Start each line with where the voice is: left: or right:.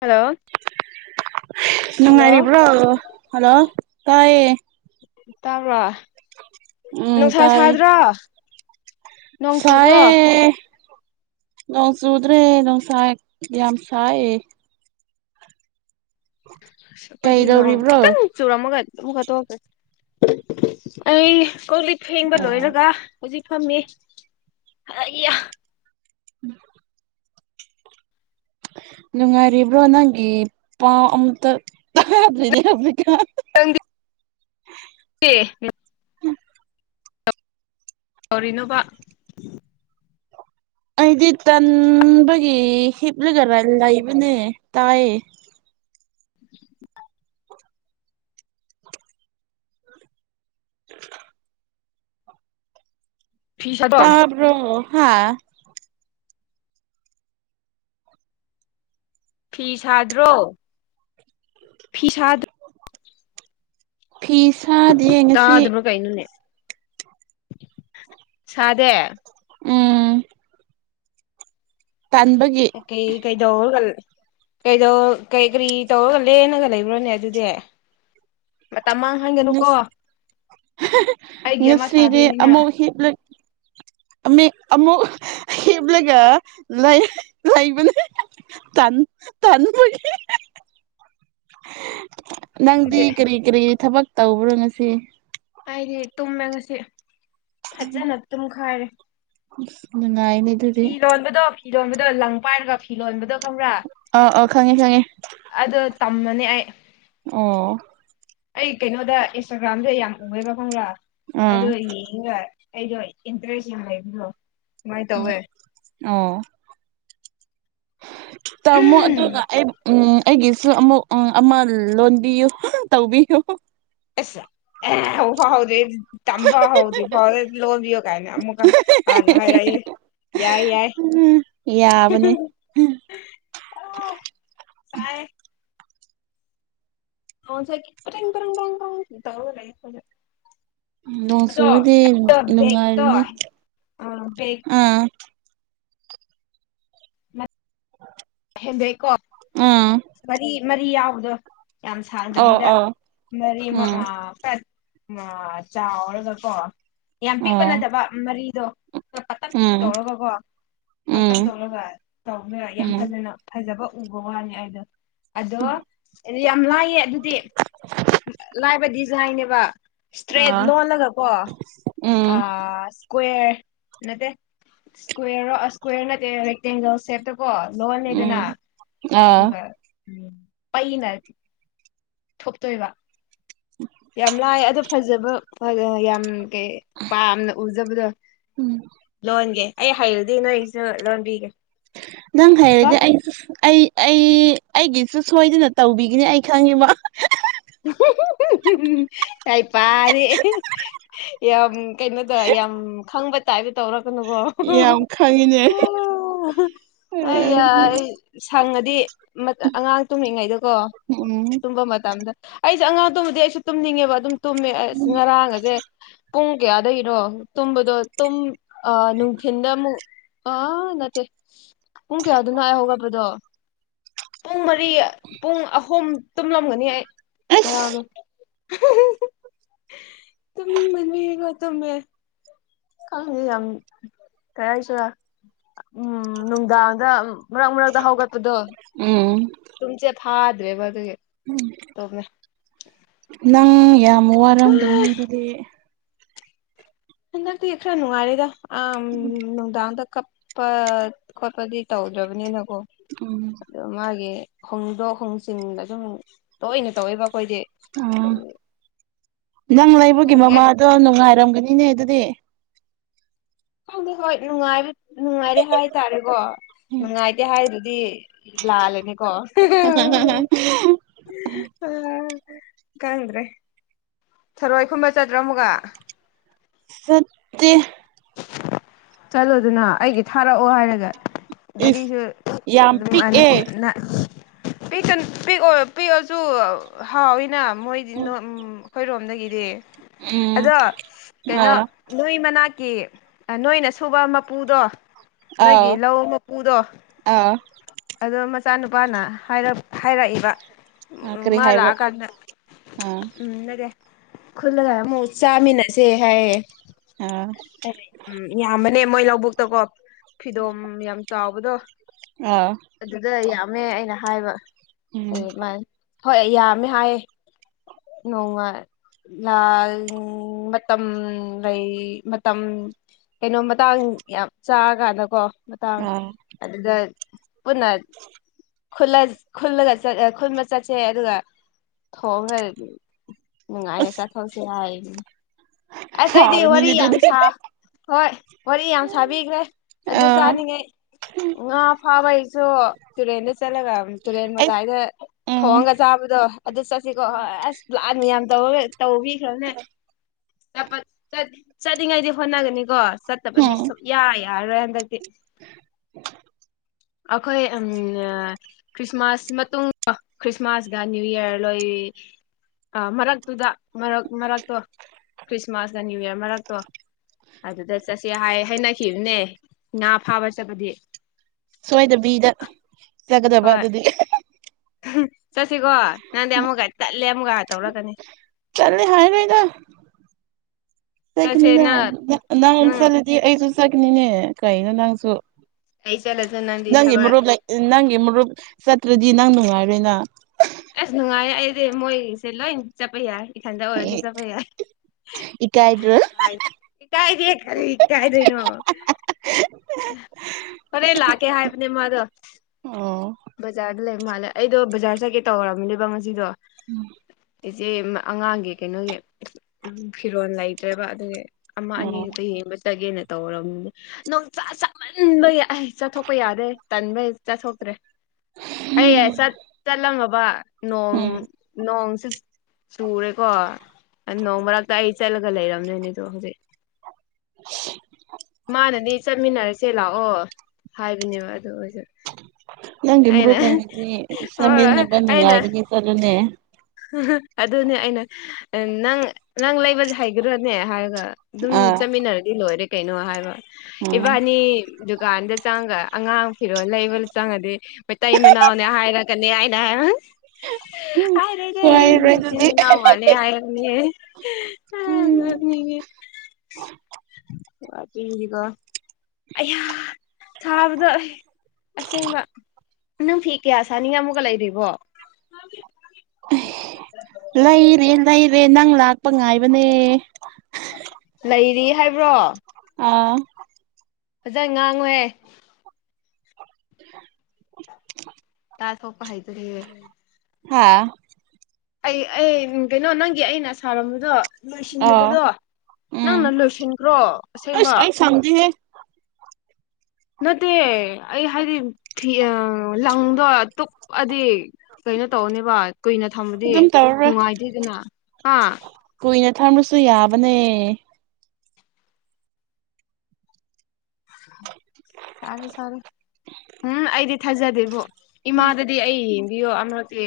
left: Hello hello
right: ꯅꯨꯡꯉꯥꯏꯔꯤꯕ꯭ꯔꯣ hello ꯇꯥꯏ
left: ꯇꯥꯕ꯭ꯔꯣ
right: ꯎꯝ
left: ꯅꯨꯡꯁꯥ ꯁꯥꯗ꯭ꯔꯣ ꯅꯣꯡ ꯆꯨꯕ꯭ꯔꯣ
right: ꯐꯑꯦ ꯅꯣꯡ ꯆꯨꯗ꯭ꯔꯦ ꯅꯨꯡꯁꯥ ꯌꯥꯝ ꯁꯥꯏ
left: ꯄꯗꯤ ꯅꯣ
right: ꯀꯩꯗꯧꯔꯤꯕ꯭ꯔꯣ
left: ꯈꯤꯇꯪ ꯆꯨꯔꯝꯃꯒ ꯑꯃꯨꯛꯒ ꯇꯣꯛꯑꯒꯦ ꯑꯩ ꯀ ꯂꯤꯛ ꯐꯦꯡꯕ
right: ꯑꯣ
left: ꯂꯣꯏꯔꯒ ꯍꯧꯖꯤꯛ ꯐꯝꯃꯦ ꯑꯩ
right: ꯎꯝ ꯅꯨꯡꯉꯥꯏꯔꯤꯕ꯭ꯔꯣ ꯅꯪꯒꯤ ꯄ ꯑꯃꯝꯇ ꯅꯦ ꯍꯥꯀꯥ
left: ꯑꯦ ꯇꯧꯔꯤꯅꯣꯕ
right: ꯑꯩꯗꯤ ꯇꯟꯕꯒꯤ ꯍꯤꯞꯂꯒ ꯂꯩꯕꯅꯦ ꯇꯌꯦ
left: [inaudible]
right: [inaudible]
left: ꯐꯤ ꯁꯥꯗ꯭ꯔꯣ
right: ꯇꯥꯕ꯭ꯔꯣ ꯍꯥ
left: ꯐꯤ ꯁꯥꯗ꯭ꯔꯣ ꯐꯤ ꯁꯥꯗ꯭ꯔꯣ
right: ꯐꯤ ꯁꯥꯗꯤꯌꯦ
left: ꯇꯥ
right: ꯉꯁꯤ
left: ꯑꯗꯨꯃ ꯀꯩꯅꯣꯅꯦ ꯁꯥꯗꯦ
right: ꯎꯝ ꯇꯟꯕꯒꯤ
left: ꯀꯩ ꯀꯩꯗꯧꯔꯒ ꯀꯗ ꯀꯩ ꯀꯔꯤ ꯇꯧꯔꯒ ꯂꯦꯅꯒ ꯂꯩꯕ꯭ꯔꯣꯅꯦ ꯑꯗꯨꯗꯤ ꯇꯃꯥꯡ ꯍꯪꯒꯅꯨꯀꯣ
right: ꯉꯁꯤꯗꯤ ꯑꯃꯛ ꯍꯦꯛꯂ ꯑꯃꯤꯠ ꯑꯃꯨꯛ ꯍꯦꯞꯂꯒ ꯂꯩ ꯂꯩꯕꯅꯦ ꯇꯟ ꯇꯟ ꯅꯪꯗꯤ
left: ꯑꯗꯨꯗꯤ
right: ꯀꯔꯤ ꯀꯔꯤ ꯊꯕꯛ ꯇꯧꯕ꯭ꯔꯣ ꯉꯁꯤ
left: ꯍꯥꯏꯗꯤ ꯇꯨꯝꯃꯦ ꯉꯁꯤ ꯐꯖꯅ ꯇꯨꯝꯈꯥꯏꯔꯦ
right: ꯥꯏꯅꯦ ꯑꯗꯨꯔꯤ
left: ꯐꯤꯔꯣꯟꯕꯗꯣ ꯂꯪ ꯄꯥꯏꯔꯒ ꯐꯤꯔꯣꯟꯕꯗꯣ
right: ꯑ ꯑ ꯈꯪꯉꯦ ꯈꯪꯉꯦ
left: ꯇꯝꯃꯅꯤ ꯑꯩ
right: ꯑꯣ
left: ꯑꯩ ꯀꯩꯅꯣꯗ ꯏꯟꯁꯇꯥꯒ꯭ꯔꯥꯝꯗ ꯌꯥꯝ ꯎꯑꯦꯕ ꯈꯪꯕ꯭ꯔꯥ
right: ꯑꯥ
left: ꯑꯣ ꯌꯦꯡꯒ ꯑꯩꯗꯣ ꯏꯟꯇꯔꯦꯁ ꯌꯥꯝ ꯂꯩꯕꯗꯣ ꯀꯃꯥꯏꯅ ꯇꯧꯋꯦ
right: ꯑꯣ ꯇꯃꯣ ꯑꯗꯨ ꯑꯗꯨꯒ ꯑꯩ ꯎꯝ ꯑꯩꯒꯤꯁꯨ ꯑꯃꯨꯛ ꯑꯃ ꯂꯣꯟꯕꯤꯌꯨ ꯇꯧꯕꯤꯌꯨ
left: ꯑꯁ ꯍ ꯍꯥꯎꯗꯦ ꯇꯝꯕ ꯍꯧꯗ꯭ꯔꯤꯐꯧ ꯂꯣꯕꯤꯌꯣ ꯀꯥꯏꯅ ꯑꯃꯨꯛꯀ ꯍꯥꯏꯔꯛꯑꯦ ꯌꯥꯏ ꯌꯥꯏ
right: ꯌꯥꯕꯅꯤ
left: ꯆꯥꯏ ꯆꯔ ꯇ ꯂꯩ ꯑꯗꯣ
right: ꯅꯣꯡ ꯆꯨꯔꯗꯤ
left: ꯑ ꯦꯒ
right: ꯅꯨꯡꯉꯥꯏꯔꯅꯤ
left: ꯇ ꯑꯥ ꯍꯦꯟꯗꯩꯀꯣ
right: ꯑꯥ
left: ꯃꯔꯤ ꯃꯔꯤ ꯌꯥꯎꯕꯗꯣ ꯌꯥꯝ
right: ꯑꯣ
left: ꯁꯥꯡꯗꯕꯤꯗ
right: ꯑꯣ
left: ꯃꯔꯤ
right: ꯎꯝ
left: ꯑ ꯆꯥꯔ ꯆꯀꯣ ꯌꯥꯝ ꯄꯤꯛꯄ
right: ꯑꯣ
left: ꯅꯠꯇꯕ ꯃꯔꯤꯗꯣꯂ ꯄꯇꯛ
right: ꯎꯝ
left: ꯇꯧꯔꯒꯀꯣ
right: ꯎꯝ
left: ꯄꯠꯇꯪ ꯆꯂꯒ ꯇꯧꯉ
right: ꯎꯝ
left: ꯐꯖꯕ ꯎꯕ ꯋꯥꯅꯤ ꯑꯩꯗꯣ ꯑꯗꯣ ꯌꯥꯝ ꯂꯥꯏ ꯑꯦ ꯑꯗꯨꯗꯤ ꯂꯥꯏꯕꯗꯤ ꯌꯥꯥꯏꯅꯦꯕ ꯏꯁꯇ꯭ꯔꯦꯠ
right: ꯑꯥ
left: ꯂꯣꯜꯂꯒꯀꯣ
right: ꯎꯝ
left: ꯏꯁꯀ꯭ꯋꯦꯔ ꯅꯠꯇꯦ ꯏꯁꯀ꯭ꯋꯦꯔ ꯏꯁꯀ꯭ꯋꯦꯔ ꯅꯠꯇꯦ ꯔꯦꯛꯇꯦꯡꯒꯜ ꯁꯦꯞꯇ ꯀꯣ
right: ꯎꯝ
left: ꯂꯣꯟꯅꯦꯗꯅ
right: ꯑꯥ
left: ꯑꯗꯨꯒ ꯎ ꯄꯅ ꯊꯣꯛꯇꯣꯏꯕ ꯌꯥꯝ ꯂꯥꯏꯑ ꯑꯗꯨꯣ ꯐꯖꯕ ꯌꯥꯝ ꯀꯩ ꯄꯥꯝꯅ ꯎꯖꯕꯗꯣ
right: ꯎꯝ
left: ꯂꯣꯟꯒꯦ ꯑꯩ ꯍꯩꯔꯨꯗꯤ ꯅꯣꯏꯁꯨ ꯂꯣꯟꯕꯤꯒꯦ
right: ꯅꯪ
left: ꯀꯣ
right: ꯍꯥꯏꯗꯦ ꯑꯩ ꯑꯩ ꯑꯩ ꯑꯩꯒꯤꯁꯨ ꯁꯣꯏꯗꯅ ꯇꯧꯕꯤꯒꯅꯤ ꯑꯩ ꯈꯪꯉꯤꯕ
left: ꯍꯍꯍ ꯌꯥꯥꯏ ꯄꯔꯦ ꯌꯥꯝ ꯀꯩꯅꯣꯗ ꯌꯥꯝ ꯈꯪꯕ ꯇꯥꯏ ꯇꯧꯔ
right: ꯌꯥꯝ ꯈꯪꯉꯤꯅꯦ
left: ꯑꯩ ꯑꯩ ꯐꯪꯉꯗꯤ ꯑꯉꯥꯡ ꯇꯨꯝꯂꯤꯉꯩꯗꯀꯣ
right: ꯎꯝ
left: ꯇꯨꯝꯕ ꯃꯇꯝꯗ ꯑꯩꯁꯦ ꯑꯉꯥꯡ ꯇꯨꯝꯃꯗꯤ ꯑꯩꯁꯨ ꯇꯨꯝꯅꯤꯡꯉꯦꯕ ꯑꯗꯨꯝ ꯇꯨꯝꯃꯦ ꯑꯁ ꯉꯔꯥꯡ ꯑꯁꯦ ꯄꯨꯡ ꯀꯌꯥꯗꯒꯤꯅꯣ ꯇꯨꯝꯕꯗꯣ ꯇꯨꯝ ꯅꯨꯡꯊꯤꯤꯟꯗ ꯑꯃꯨꯛ ꯑꯥ ꯅꯠꯇꯦ ꯄꯨꯡ ꯀꯌꯥꯗꯨꯅꯥꯛ ꯍꯧꯒꯕꯗꯣ ꯀꯔꯤ ꯄꯨꯡ ꯑꯍꯨꯝ ꯇꯨꯝꯂꯝꯒꯅꯤ ꯑꯩ ꯉꯔꯥꯗꯣ
right: ꯑꯁ
left: ꯇ ꯅ ꯃꯅꯔꯦꯒ ꯇ ꯃ ꯈꯪꯉꯦ ꯌꯥꯝ ꯀꯔ ꯍꯥꯏꯁꯤꯔ ꯎꯝ ꯅꯨꯡꯗꯥꯡꯗ ꯃꯔꯛ ꯃꯔꯒꯗ ꯍꯒꯠꯇꯗ
right: ꯎꯝ
left: ꯇꯨꯝꯁꯦ ꯊꯥꯗ꯭ꯔꯦꯕ ꯑꯗꯨꯒꯤ ꯇꯧꯃꯦ
right: ꯅꯪ ꯌꯥꯝ ꯋꯥꯔꯝꯒꯅꯤ ꯑꯗꯨꯗꯤ
left: ꯑꯗꯗꯤ ꯑꯩꯈꯔ ꯅꯅꯨꯡꯉꯥꯔꯦꯗ ꯑ ꯅꯣꯡꯗꯥꯥꯡꯗ ꯀꯞꯄ ꯈꯣꯠꯄꯗꯤ ꯇꯧꯗ꯭ꯔꯕꯅꯤꯅ
right: ꯎꯝ
left: ꯍꯣꯡꯗꯣꯛ ꯍꯣꯡꯆꯤꯟ ꯑꯗꯨꯝ ꯇꯣꯏꯅ ꯇꯧꯋꯦꯕ ꯑꯩꯈꯣꯏꯗꯤ
right: ꯑꯥ ꯅꯪ ꯂꯩꯕꯒꯤ
left: ꯈꯪꯗꯦ
right: ꯃꯃꯥꯗꯣ ꯅꯨꯡꯉꯥꯏꯔꯝꯒꯅꯤꯅꯦ ꯑꯗꯨꯗꯤ
left: ꯈꯪꯗꯤ ꯍꯣꯏꯅꯨꯡꯉꯥꯏ ꯅꯨꯡꯉꯥꯏꯔꯦ ꯍꯥꯏꯇꯥꯔꯦꯀꯣ ꯅꯨꯡꯉꯥꯏꯇꯦ ꯍꯥꯏꯗꯨꯗꯤ ꯂ ꯂꯩꯦꯅꯤ ꯀꯣ ꯑ ꯈꯪꯗ꯭ꯔꯦ ꯊꯔꯣꯏ ꯈꯨꯝꯕ ꯆꯠꯇ꯭ꯔꯥ ꯑꯃꯨꯒ
right: ꯁꯠꯇ
left: ꯆꯂꯣ ꯑꯗꯨꯅ ꯍꯥꯏ ꯊꯥꯔꯛꯑꯣ ꯍꯥꯏꯔꯒ
right: ꯏꯁ
left: ꯒꯥꯔꯤꯁꯨ
right: ꯌꯥꯝ ꯄꯤꯛꯑꯦ
left: ꯑꯗꯨꯝ ꯄꯤꯛꯇ ꯄꯤ ꯄꯤꯛꯑꯁꯨ ꯍꯥꯎꯋꯤꯅ ꯃꯣꯏꯗꯤ ꯑꯩꯈꯣꯏꯔꯣꯝꯗꯒꯤ
right: ꯎꯝ
left: ꯑꯗꯣ ꯀꯩꯅꯣ
right: ꯑꯥ
left: ꯅꯣꯏ ꯃꯅꯥꯛꯀꯤ ꯅꯣꯏꯅ ꯁ ꯊꯨꯕ ꯃꯄꯨꯗꯣ
right: ꯑꯥꯎ
left: ꯅꯣꯏꯒꯤ ꯂꯧ ꯃꯄꯨꯗꯣ
right: ꯑꯥ
left: ꯑꯗꯣ ꯃꯆꯥꯅꯨꯄꯥꯅ ꯍꯥꯏꯔꯛꯏꯕ ꯎ
right: ꯀꯔꯤ
left: ꯃꯥ ꯂꯥ
right: ꯍꯥꯏꯕ꯭ꯔꯥ
left: ꯀ
right: ꯑꯥ
left: ꯎꯝꯅꯔꯦ ꯈꯨꯂꯒ ꯃꯨ ꯆꯃꯤꯅꯁꯦ ꯍꯥꯏꯌꯦ
right: ꯑ
left: ꯑꯦ ꯎ ꯌꯥꯝꯕꯅꯦ ꯃꯣꯏ ꯂꯧꯕꯨꯛꯇꯀꯣ ꯐꯤꯗꯣꯝ ꯌꯥꯝ ꯆꯥꯎꯕꯗꯣ
right: ꯑꯥ
left: ꯑꯗꯨꯗ ꯌꯥꯝꯃꯦ ꯑꯩꯅ ꯍꯥꯏꯕ
right: ꯎꯝ
left: ꯑꯗꯨꯃ ꯍꯣꯏ ꯌꯥꯝꯃꯦ ꯍꯥꯏꯌꯦ ꯅꯣꯡꯉꯥꯏ ꯂꯥꯜ ꯃꯇꯝ ꯂꯩ ꯃꯇꯝ ꯀꯩꯅꯣ ꯃꯇꯥꯡ ꯌꯥꯝ ꯆꯥꯔꯀꯥꯟꯗꯀꯣ ꯃꯇꯥꯡ
right: ꯑꯥ
left: ꯑꯗꯨꯗ ꯄꯨꯟꯅ ꯈꯜꯂꯒ ꯈꯨꯟꯕ ꯆꯠꯁꯦ ꯑꯗꯨꯒ ꯊꯣꯡꯈ꯭ꯔꯦ ꯅꯨꯡꯉꯥꯏꯅ
right: ꯑꯁ
left: ꯆꯠꯊꯣꯛꯁꯤ ꯍꯥꯏꯅꯤ ꯑꯁ ꯑꯩꯗꯤ ꯋꯥꯔꯤ
right: ꯍꯥꯎꯔꯅꯤꯅꯦ
left: ꯌꯥꯝ
right: ꯑꯗꯨꯗꯤ
left: ꯁꯥ ꯍꯣꯏ ꯋꯥꯔꯤ ꯌꯥꯝ ꯁꯥꯕꯤꯈ꯭ꯔꯦ ꯑꯗꯨ
right: ꯑꯥ
left: ꯆꯥꯅꯤꯡꯉꯩ ꯉꯥ ꯐꯥꯕꯩ ꯇꯨꯔ ꯇꯨꯔꯦꯟꯗ ꯆꯠꯂꯒ ꯇꯨꯔꯦꯟ
right: ꯑꯩ
left: ꯃꯇꯥꯏꯗ
right: ꯎꯝ
left: ꯊꯣꯡꯉꯒ ꯆꯥꯕꯗꯣ ꯑꯗꯨ ꯆꯠꯁꯤꯀꯣ ꯍꯣꯏ ꯑꯁ ꯂꯥꯅ ꯌꯥꯝ ꯇꯧꯕꯤꯈ꯭ꯔꯅꯦꯄ ꯆꯠꯂꯤꯉꯩꯗꯤ ꯍꯣꯠꯅꯒꯅꯤꯀꯣ ꯆꯠꯇꯕꯗꯤ
right: ꯍꯝ
left: ꯁꯨꯛꯌꯥ ꯌꯥꯔꯔꯣꯏ ꯍꯟꯗꯛꯇꯤ
right: [inaudible]
left: ꯑꯩꯈꯣꯏ ꯎꯝ ꯈ꯭ꯔꯤꯁꯃꯥꯁ ꯃꯇꯨꯡ ꯈ꯭ꯔꯤꯁꯃꯥꯁꯒ ꯅꯅꯤꯌꯨ ꯌꯌꯥꯔ ꯂꯣꯏ ꯑ ꯃꯔꯛꯇꯨꯗ ꯃꯔꯛ ꯃꯔꯛꯇꯣ ꯈ꯭ꯔꯤꯁꯃꯥꯁꯅ ꯅꯅꯤꯌꯨ ꯌꯔ ꯃꯔꯛꯇꯣ ꯑꯗꯨꯗ ꯆꯠꯁꯦ ꯍꯥꯏ ꯍꯥꯏꯩꯅꯈꯤꯕꯅꯦ ꯉꯥ ꯐꯥꯕ ꯆꯠꯄꯗꯤ
right: ꯁꯋꯥꯏꯗꯕꯤꯗ ꯆꯠꯒꯗꯕ
left: ꯍꯣꯏ
right: ꯑꯗꯨꯗꯤ
left: ꯆꯠꯁꯤꯀꯣ ꯅꯪꯗꯤ ꯑꯃꯨꯛꯀ ꯇꯠꯂꯦ ꯑꯃꯨꯛꯀ ꯇꯧꯔꯛꯀꯅꯤ
right: ꯆꯠꯅꯤ ꯍꯥꯏ ꯅꯣꯏꯗ
left: ꯆꯠꯁꯦ
right: ꯆꯠꯈꯤꯅꯤꯅ
left: ꯅꯪ
right: ꯅꯪ ꯆꯠꯂꯗꯤ ꯑꯩꯁꯨ ꯆꯈꯤꯅꯤꯅꯦ ꯀꯩꯅꯣ ꯅꯪꯁꯨ
left: ꯑꯩ ꯆꯠꯂꯁꯨ ꯅꯪꯗꯤ
right: ꯅꯪꯒꯤ
left: ꯊꯕꯛ
right: ꯃꯔꯨꯞ ꯅꯪꯒꯤ ꯃꯔꯨꯞ ꯆꯠꯇ꯭ꯔꯗꯤ ꯅꯪ ꯅꯨꯡꯉꯥꯏꯔꯣꯏꯅ
left: ꯑꯁ ꯅꯨꯡꯉꯥꯏ ꯑꯩꯗꯤ ꯃꯣꯏꯁꯦ ꯂꯣꯏ ꯆꯠꯄ ꯌꯥꯏ ꯏꯊꯟꯗ ꯑꯣꯏꯔꯁꯨ ꯆꯠꯄ ꯌꯥꯏ
right: ꯏꯀꯥꯏꯗ꯭ꯔꯣ
left: ꯀ ꯀꯥꯏꯗꯦ ꯀꯔꯤꯒꯤ ꯏꯀꯥꯏꯗꯣꯏꯅꯣ ꯐꯔ ꯂꯥꯛꯀꯦ ꯍꯥꯏꯕꯅꯦ ꯃꯗꯣ
right: ꯑꯣ
left: ꯕꯖꯥꯔꯗ ꯂꯩ ꯃꯥꯜꯂꯦ ꯑꯩꯗꯣ ꯕꯖꯥꯔ ꯆꯠꯀꯦ ꯇꯧꯔꯝꯅꯦꯕ ꯉꯁꯤꯗꯣ
right: ꯎꯝ
left: ꯑꯩꯆꯦ ꯑꯉꯥꯡꯒꯤ ꯀꯩꯅꯣꯒꯤ ꯐꯤꯔꯣꯜ ꯂꯩꯇ꯭ꯔꯦꯕ ꯑꯗꯨꯒꯤ ꯑꯃ ꯑꯅꯤ
right: ꯑꯣ
left: ꯀ ꯌꯦꯡꯕ ꯆꯒꯦꯅ ꯇꯧꯔꯝ ꯅ ꯆꯃꯟꯕ ꯑꯩ ꯆꯠꯊꯣꯛꯄ ꯌꯥꯗꯦ ꯇꯟꯕ ꯆꯠꯊꯣꯛꯇ꯭ꯔꯦ ꯑꯩ ꯆꯠꯂꯝꯃꯕ ꯅꯣꯡ
right: ꯎꯝ
left: ꯅꯣꯡ ꯆꯨꯔꯦꯀꯣ ꯅꯣꯡ ꯃꯔꯛꯇ ꯑꯩ ꯆꯠꯂꯒ ꯂꯩꯔꯝꯗꯣꯏꯅꯦꯗꯣ ꯍꯧꯖꯤꯛ ꯃꯥ ꯅꯗꯤ ꯆꯠꯃꯤꯟꯅꯔꯁꯦ ꯂꯥꯛꯑꯣ ꯍꯥꯏꯕꯅꯦꯕ ꯑꯗꯨ ꯑꯣꯏꯁ
right: ꯅꯪꯒꯤ
left: ꯑꯩꯅꯥ
right: ꯃꯔꯨꯞ ꯂꯩꯔꯗꯤ
left: ꯍꯣꯏ
right: ꯆꯠꯃꯤꯟꯅꯕ
left: ꯑꯩꯅꯥ
right: ꯅꯨꯡꯉꯥꯏꯒꯅꯤ ꯆꯠꯂꯨꯅꯦ
left: ꯑꯗꯨꯅꯦ ꯑꯩꯅ ꯅꯪ ꯅꯪ ꯂꯩꯕꯁ ꯍꯩꯒꯗ꯭ꯔꯣꯅꯦ ꯍꯥꯏꯕ ꯑꯗꯨꯝ
right: ꯑꯥ
left: ꯆꯠꯃꯤꯟꯅꯔꯗꯤ ꯂꯣꯏꯔꯦ ꯀꯩꯅꯣ ꯍꯥꯏꯕ
right: ꯎꯝ
left: ꯏꯕꯥꯅꯤ ꯗꯨꯀꯥꯟꯗ ꯆꯪꯉꯒ ꯑꯉꯥꯡ ꯐꯤꯔꯣꯜ ꯂꯩꯕ ꯆꯪꯉꯗꯤ ꯃꯇꯩ ꯃꯅꯥꯎ ꯅꯦ ꯍꯩꯔꯒꯥ ꯅ ꯍꯥꯏꯥꯏ ꯂꯩꯗꯦ
right: ꯁꯣꯏꯔꯣꯏ ꯑꯗꯨꯗꯤ
left: ꯆꯤꯟꯃꯅꯥꯑꯣ ꯃꯥꯜꯂꯦ ꯍꯥꯏꯕꯅꯦ
right: ꯎꯝ
left: ꯀꯣ ꯑꯩ ꯊꯥꯕꯗ ꯑꯩ ꯑꯁꯦꯡꯕ ꯅꯨꯡꯊꯤ ꯀꯌꯥ ꯁꯥꯅꯤꯡ ꯑꯃꯒ ꯂꯩꯔꯤꯕꯣ
right: ꯂꯏꯔꯤ ꯂꯏꯔꯤ ꯅꯪ ꯂꯛ ꯄꯉꯥꯏꯕꯅꯦ
left: ꯂꯩꯔꯤ ꯍꯥꯏꯕ꯭ꯔꯣ
right: ꯑꯥ
left: ꯐꯖꯅ ꯉꯥꯡꯉꯨꯍꯦ
right: [inaudible]
left: ꯇꯥꯁ ꯊꫭꯛꯄ ꯍꯩꯇꯔꯤ꯫
right: ꯍꯥꯥ꯫
left: ꯑꯩ ꯑꯩ ꯀꯩꯅꯣ ꯅꯪꯒꯤ ꯑꯩꯅ ꯁꯥꯔꯝꯕꯗꯣ꯫
right: ꯑꯣ
left: ꯂꯣꯏꯁꯤꯟꯗꯕꯗꯣ
right: ꯎꯝ
left: ꯅꯪꯅ ꯂꯣꯏꯁꯤꯟꯈ꯭ꯔꯣ
right: ꯑꯁ
left: ꯑꯁꯦꯡꯕ꯫
right: ꯑꯩ ꯁꯪꯗꯦꯍꯦ
left: ꯅꯠꯇꯦ ꯑꯩ ꯍꯥꯏꯗꯤꯐꯤ ꯑ ꯂꯪꯗꯣ ꯇꯨꯞꯑꯗꯤ ꯀꯩꯅꯣ ꯇꯧꯅꯤꯕ ꯀꯨꯏꯅ ꯊꯝꯕꯗꯤ
right: ꯑꯗꯨꯝ ꯇꯧꯔꯔꯣꯏ
left: ꯅꯨꯡꯉꯥꯏꯇꯦꯗꯅ ꯍꯥ꯫
right: ꯊꯝꯔꯁꯨ ꯌꯥꯕꯅꯦ꯫
left: [unintelligible] ꯁꯥꯔꯦ-ꯁꯥꯔꯦ ꯎꯝ ꯑꯩꯗꯤ ꯊꯥꯖꯗꯦꯕꯣ ꯏꯃꯥꯗꯗꯤ ꯑꯩ ꯕꯤꯑꯣ ꯑꯃꯔꯛꯗꯤ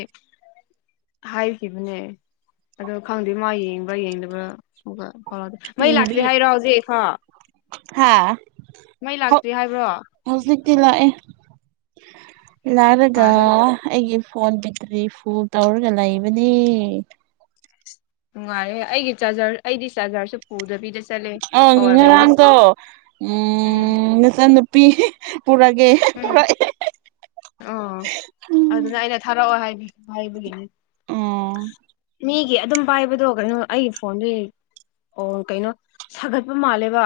left: ꯍꯥꯏꯈꯤꯕꯅꯦ ꯑꯗꯣ ꯈꯪꯗꯦ ꯃꯥ ꯌꯦꯡꯕ꯭ꯔꯥ ꯌꯦꯡꯗꯕ꯭ꯔꯥ ꯑꯗꯨꯒ ꯍꯣꯏ ꯑꯗꯨ ꯃꯩ ꯂꯥꯛꯇ꯭ꯔꯦ
right: ꯌꯦꯡꯕꯤ
left: ꯍꯥꯏꯔꯣ ꯍꯧꯖꯤꯛ ꯍꯥ꯫
right: ꯍꯥ ꯍꯧ
left: ꯍꯥꯏꯕ꯭ꯔꯣ
right: ꯍꯧꯖꯤꯛꯇꯤ ꯂꯥꯛꯑꯦ꯫ ꯂꯥꯔꯒ
left: ꯐꯔꯦ
right: ꯑꯩꯒꯤ ꯐꯣꯟ ꯄꯦꯇꯔꯤ ꯐꯨꯜ ꯇꯧꯔꯒ ꯂꯩꯕꯅꯦ꯫
left: ꯅꯨꯡꯉꯥꯏꯔꯦ ꯑꯩꯒꯤ ꯆꯥꯔꯖꯔ ꯑꯩꯗꯤ ꯆꯥꯔꯖꯔꯁꯨ ꯄꯨꯗꯕꯤꯗꯁ
right: ꯑ ꯉꯔꯥꯡꯗꯣ ꯎꯝ ꯅꯆꯟꯅꯨꯨꯄꯤ ꯄꯨꯔꯥꯒꯦ ꯍꫭꯏ꯫
left: ꯑꯣ ꯑꯗꯨꯅ ꯑꯩꯅ ꯊꯥꯔꯛꯑꯣ ꯍꯥꯏꯕꯤ ꯍꯥꯥꯏꯕꯒꯤꯅꯤ꯫
right: ꯑꫭ꯫
left: ꯃꯤꯒꯤ ꯑꯗꯨꯝ ꯄꯥꯏꯕꯗꯣ ꯀꯩꯅꯣ ꯑꯩꯒꯤ ꯐꯣꯟꯗꯨ ꯑꯣ ꯀꯩꯅꯣ ꯁꯥꯒꯠꯄ ꯃꯥꯜꯂꯦꯕ꯫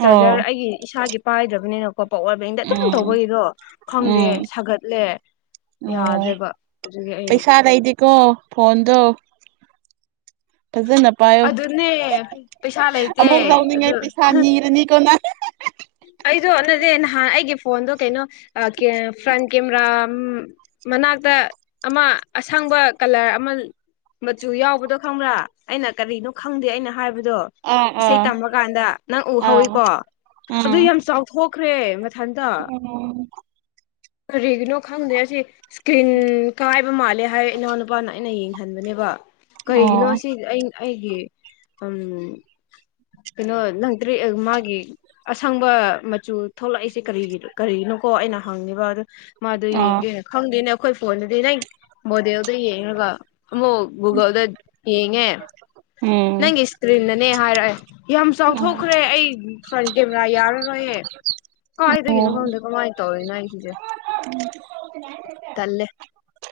left: ꯆꯥꯔꯖꯔ ꯑꯩꯒꯤ ꯏꯁꯥꯒꯤ ꯄꯥꯏꯗ꯭ꯔꯕꯅꯤꯅꯀꯣ ꯄꯋꯥꯔ ꯕꯦꯡꯗ ꯑꯗꯨꯝ
right: ꯎꯝ
left: ꯇꯧꯕꯒꯤꯗꯣ ꯈꯪꯗꯦ꯫
right: ꯎꯝ
left: ꯁꯥꯒꯠꯂꯦ
right: ꯑꯣ
left: ꯌꯥꯗ꯭ꯔꯦꯕ ꯑꯗꯨꯒꯤ ꯑꯩ
right: ꯐꯣꯟꯗꫭ ꯐꯖꯅ ꯄꯥꯏꯌꯣ
left: ꯑꯗꯨꯅꯦ ꯄꯩꯁꯥ ꯂꯩꯇꯦ
right: ꯑꯃꯨꯛ ꯂꯧꯅꯤꯡꯉꯩ
left: ꯑꯗꯨ
right: ꯄꯩꯁꯥ ꯅꯤꯔꯅꯤꯀꯣ ꯅꯪ꯫
left: ꯑꯩꯗꯣ ꯅꯅꯦ ꯅꯍꯥꯟ ꯑꯩꯒꯤ ꯐꯣꯟꯗꯣ ꯀꯩꯅꯣ ꯀꯦ ꯑ ꯐ꯭ꯔꯟ ꯀꯦꯃꯦꯔꯥ ꯎꯝ ꯃꯅꯥꯛꯇ ꯑꯃ ꯑꯁꯪꯕ ꯀꯂꯔ ꯑꯃ ꯃꯆꯨ ꯌꯥꯎꯕꯗꯣ ꯈꯪꯕ꯭ꯔꯥ ꯑꯩꯅ ꯀꯔꯤꯅꯣ ꯈꯪꯗꯦ ꯑꯩꯅ ꯍꯥꯏꯕ ꯗꯣ
right: ꯑꯥ
left: ꯏꯁꯩ
right: ꯑꯥ
left: ꯇꯃꯕ ꯀꯥꯟꯗ ꯅꯪ
right: ꯑꯥ
left: ꯎꯍꯧꯋꯤꯀꯣ꯫ ꯑꯗꯨ
right: ꯎꯝ
left: ꯌꯥꯝ ꯆꯥꯎꯊꯣꯛꯈ꯭ꯔꯦ ꯃꯊꯟꯇ꯫ ꯀꯔꯤꯒꯤꯅꯣ ꯈꯪꯗꯦ ꯑꯁꯤ ꯁꯀ꯭ꯔꯤꯟ ꯀꯥꯏꯕ ꯃꯥꯜꯂꯦ ꯍꯥꯏ ꯏꯅꯥꯎꯅꯨꯄꯥꯅ ꯑꯩꯅ ꯌꯦꯡ ꯍꯟꯕꯅꯦꯕ
right: ꯑꯣ
left: ꯀꯔꯤꯒꯤꯅꯣ ꯁ ꯑꯩꯤ ꯑꯩꯒꯤ ꯎꯝ ꯀꯩꯅꯣ ꯂꯪꯗ꯭ꯔꯤ ꯃꯥꯒꯤ ꯑꯁꯪꯕ ꯃꯆꯨ ꯊꯣꯛꯂꯛꯏꯁꯦ ꯀꯔꯤꯒꯤ ꯀꯔꯤꯒꯤ ꯅꫭꯀꯣ ꯑꯩꯅ ꯍꯪꯅꯤꯕ ꯑꯗꯨ ꯃꯥꯗꯨ
right: ꯑꯣ
left: ꯌꯦꯡꯒꯦꯅ ꯈꯪꯗꯦꯅꯦ ꯑꯩꯈꯣꯏ ꯐꯣꯟꯗꯗꯤ ꯅꯪ ꯃꯣꯗꯦꯜꯗ ꯌꯦꯡꯔꯒ ꯑꯃꯨꯛ ꯒꯨꯒꯜꯗ ꯌꯦꯡꯑꯦ꯫
right: ꯎꯝ
left: ꯅꯪꯒꯤ ꯁꯀ꯭ꯔꯤꯟꯅꯅꯦ ꯍꯥꯏꯔꯛꯑꯦ ꯌꯥꯝ
right: ꯎꯝ
left: ꯆꯥꯎꯊꯣꯛꯈ꯭ꯔꯦ ꯑꯩ ꯐꯔꯟ ꯀꯥꯏꯗꯒꯤꯅꯣ ꯈꯪꯗꯦ ꯀꯃꯥꯏꯅ
right: [unintelligible]
left: ꯇꯧꯔꯤꯅꯣ ꯑꯩꯁꯤꯁꯦ
right: [unintelligible]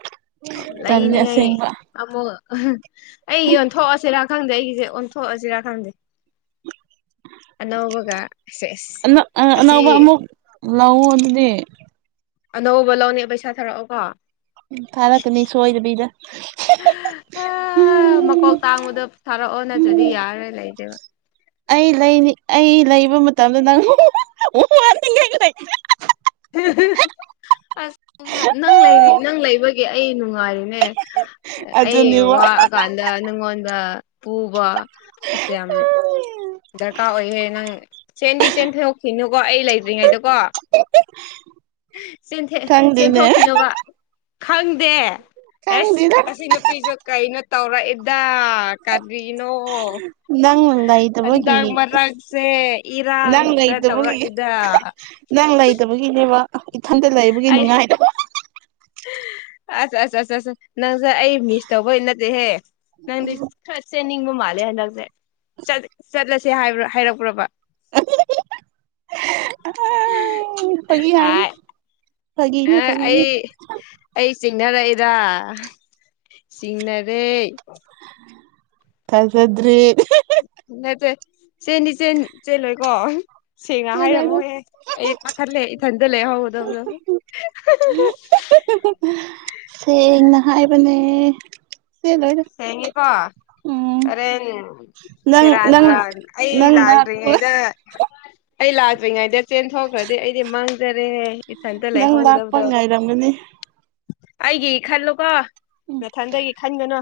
right: ꯇꯜꯂꯦ
left: ꯂꯩꯅꯤꯉꯥꯏ
right: ꯑꯁꯦꯡꯕ
left: ꯑꯃꯨꯛ ꯑꯩ ꯌꯣꯟꯊꯣꯛꯑꯁꯤꯔ ꯈꯪꯗꯦ꯫ ꯑꯩꯒꯤꯁꯦ ꯑꯣꯟꯊꯣꯛꯑꯁꯤꯔꯥ ꯈꯪꯗꯦ꯫ ꯑꯅꯧꯕꯒ ꯁꯦꯁ ꯑꯁꯤ
right: ꯂꯧꯑꫭ ꯑꯗꯨꯗꯤ꯫
left: ꯑꯅꯧꯕ ꯂꯧꯅꯦ ꯄꯩꯁꯥ ꯊꯥꯔꯛꯑꯣ ꯀꯣ꯫
right: ꯎꯝ ꯐꯥꯔꯛꯅꯤ ꯁꯣꯏꯗꯕꯤꯗ꯫
left: ꯑꯥ ꯃꯀꯣꯛ
right: ꯎꯝ,
left: ꯇꯥꯡꯕꯗꫭ ꯊꯥꯔꯛꯑꯣ ꯅꯠꯇ꯭ꯔꯗꯤ
right: ꯎꯝ.
left: ꯌꯥꯔꯣꯏ ꯂꯩꯗꯦꯕ꯫
right: ꯑꯩ ꯂꯩꯅꯤ ꯑꯩ ꯂꯩꯕ ꯃꯇꯝꯗ ꯅꯪ ꯋꯥꯅꯤꯡꯉꯩꯒꯤ꯫
left: [unintelligible] ꯑꯁ ꯅꯪ ꯂꯩꯔꯤ ꯅꯪ ꯂꯩꯕꯒꯤ ꯑꯩ ꯅꯨꯡꯉꯥꯏꯔꯤꯅꯦ꯫ ꯑꯩ
right: ꯑꯗꯨꯅꯦꯕ
left: ꯋꯥꯑꯀꯥꯟꯗ ꯅꯉꯣꯟꯗ ꯄꯨꯕ ꯑꯁ ꯌꯥꯝ ꯗꯔꯀꯥꯔ ꯑꯣꯏꯍꯦ ꯅꯪ ꯆꯦꯟꯗꯤ ꯆꯦꯟ ꯊꯣꯛꯈꯤꯅꯨꯀꯣ ꯑꯩ ꯂꯩꯇ꯭ꯔꯤꯉꯩꯗꯀꯣ
right: ꯈꯪꯗꯦꯅꯦ
left: ꯆꯦꯟꯊꯣꯛꯈꯤꯅꯣꯕ ꯈꯪꯗꯦ ꯑꯦꯁ
right: ꯈꯪꯗꯦꯗ
left: ꯑꯁꯤ ꯅꯨꯄꯤꯁꯨ ꯀꯩꯅꯣ ꯇꯧꯔꯛꯏꯦꯗꯥ ꯀꯔꯤꯅꯣ
right: ꯅꯪ ꯂꯩꯇꯕꯒꯤ
left: ꯑꯗꯒ
right: ꯑꯁ
left: ꯃꯔꯒꯁꯦ ꯏꯔ
right: ꯅꯪ
left: ꯇꯧ꯭ꯔ
right: ꯂꯩꯇꯕꯒꯤ
left: ꯏ
right: ꯅꯪ ꯂꯩꯇꯕꯒꯤꯅꯦꯕ ꯏꯊꯟꯇ ꯂꯩꯕꯒꯤ ꯅꯨꯡꯉꯥꯏꯗꯕ
left: ꯑ ꯑ ꯑ ꯑ ꯅꯪꯁꯦ ꯑꯩ ꯃꯤꯁ ꯇꯧꯕꯩ ꯅꯠꯇꯦꯍꯦ ꯅꯪꯗꯤ ꯈꯔ ꯆꯦꯟꯅꯤꯡꯕ ꯃꯥꯜꯂꯦ ꯍꯟꯗꯛꯁꯦ ꯆꯠꯂꯁꯦ ꯍꯥꯏꯕ ꯍꯥꯏꯔꯛꯄ꯭ꯔꯣꯕ
right: ꯑꯥ, ꯐꯥꯒꯤ ꯍꯥꯏꯕꯅꯤ
left: ꯑ
right: ꯐꯥꯒꯤꯅꯦ
left: ꯑ
right: ꯐꯥꯒꯤꯅꯦ
left: ꯑꯩ ꯑꯩ ꯆꯤꯡꯅꯔꯛꯏꯔ ꯆꯤꯡꯅꯔꯦ
right: ꯊꯖꯗ꯭ꯔꯤ
left: ꯅꯠꯇ ꯆꯦꯅꯤ ꯆꯦꯟ ꯆꯦꯜꯣꯏ ꯀꯣ ꯁꯦꯡꯅ
right: ꯆꯦꯜꯂꯣꯏꯗ
left: ꯍꯥꯏꯔꯝꯃꯣꯏꯍꯦ ꯑꯩ ꯄꯥꯈꯠꯂꯦ ꯏꯊꯟꯗ ꯂꯩꯦ ꯍꯧꯒꯗꯕꯗ
right: ꯁꯦꯡꯅ ꯍꯥꯏꯕꯅꯦ ꯆꯦꯜꯂꯣꯏꯗ
left: ꯁꯉꯄꯥ
right: ꯎꯝ
left: ꯍꯔꯦꯟꯦꯟ
right: ꯅꯪ ꯅꯪ
left: ꯁꯔꯗꯔ ꯑꯩ
right: ꯅꯪ
left: ꯂꯜꯔꯤꯉ
right: ꯂꯥꯛꯄ
left: ꯏ ꯏꯂ ꯑꯗꯨꯃꯤ ꯉꯥꯏꯗꯦ ꯆꯦꯟꯊꯣꯛꯈ꯭ꯔꯗꯤ ꯑꯩꯗꯤ ꯃꯥꯡꯖꯔꯦ ꯏꯊꯟꯇ
right: ꯅꯪ ꯂꯥꯛꯄ
left: ꯂꯩꯍꯧꯗꯕꯗꯣ
right: ꯉꯥꯏꯔꯝꯒꯅꯤ
left: ꯑꯩꯒꯤ ꯈꯜꯂꯨꯀꯣ ꯃꯊꯪꯗꯒꯤ ꯈꯟꯒꯅꯨ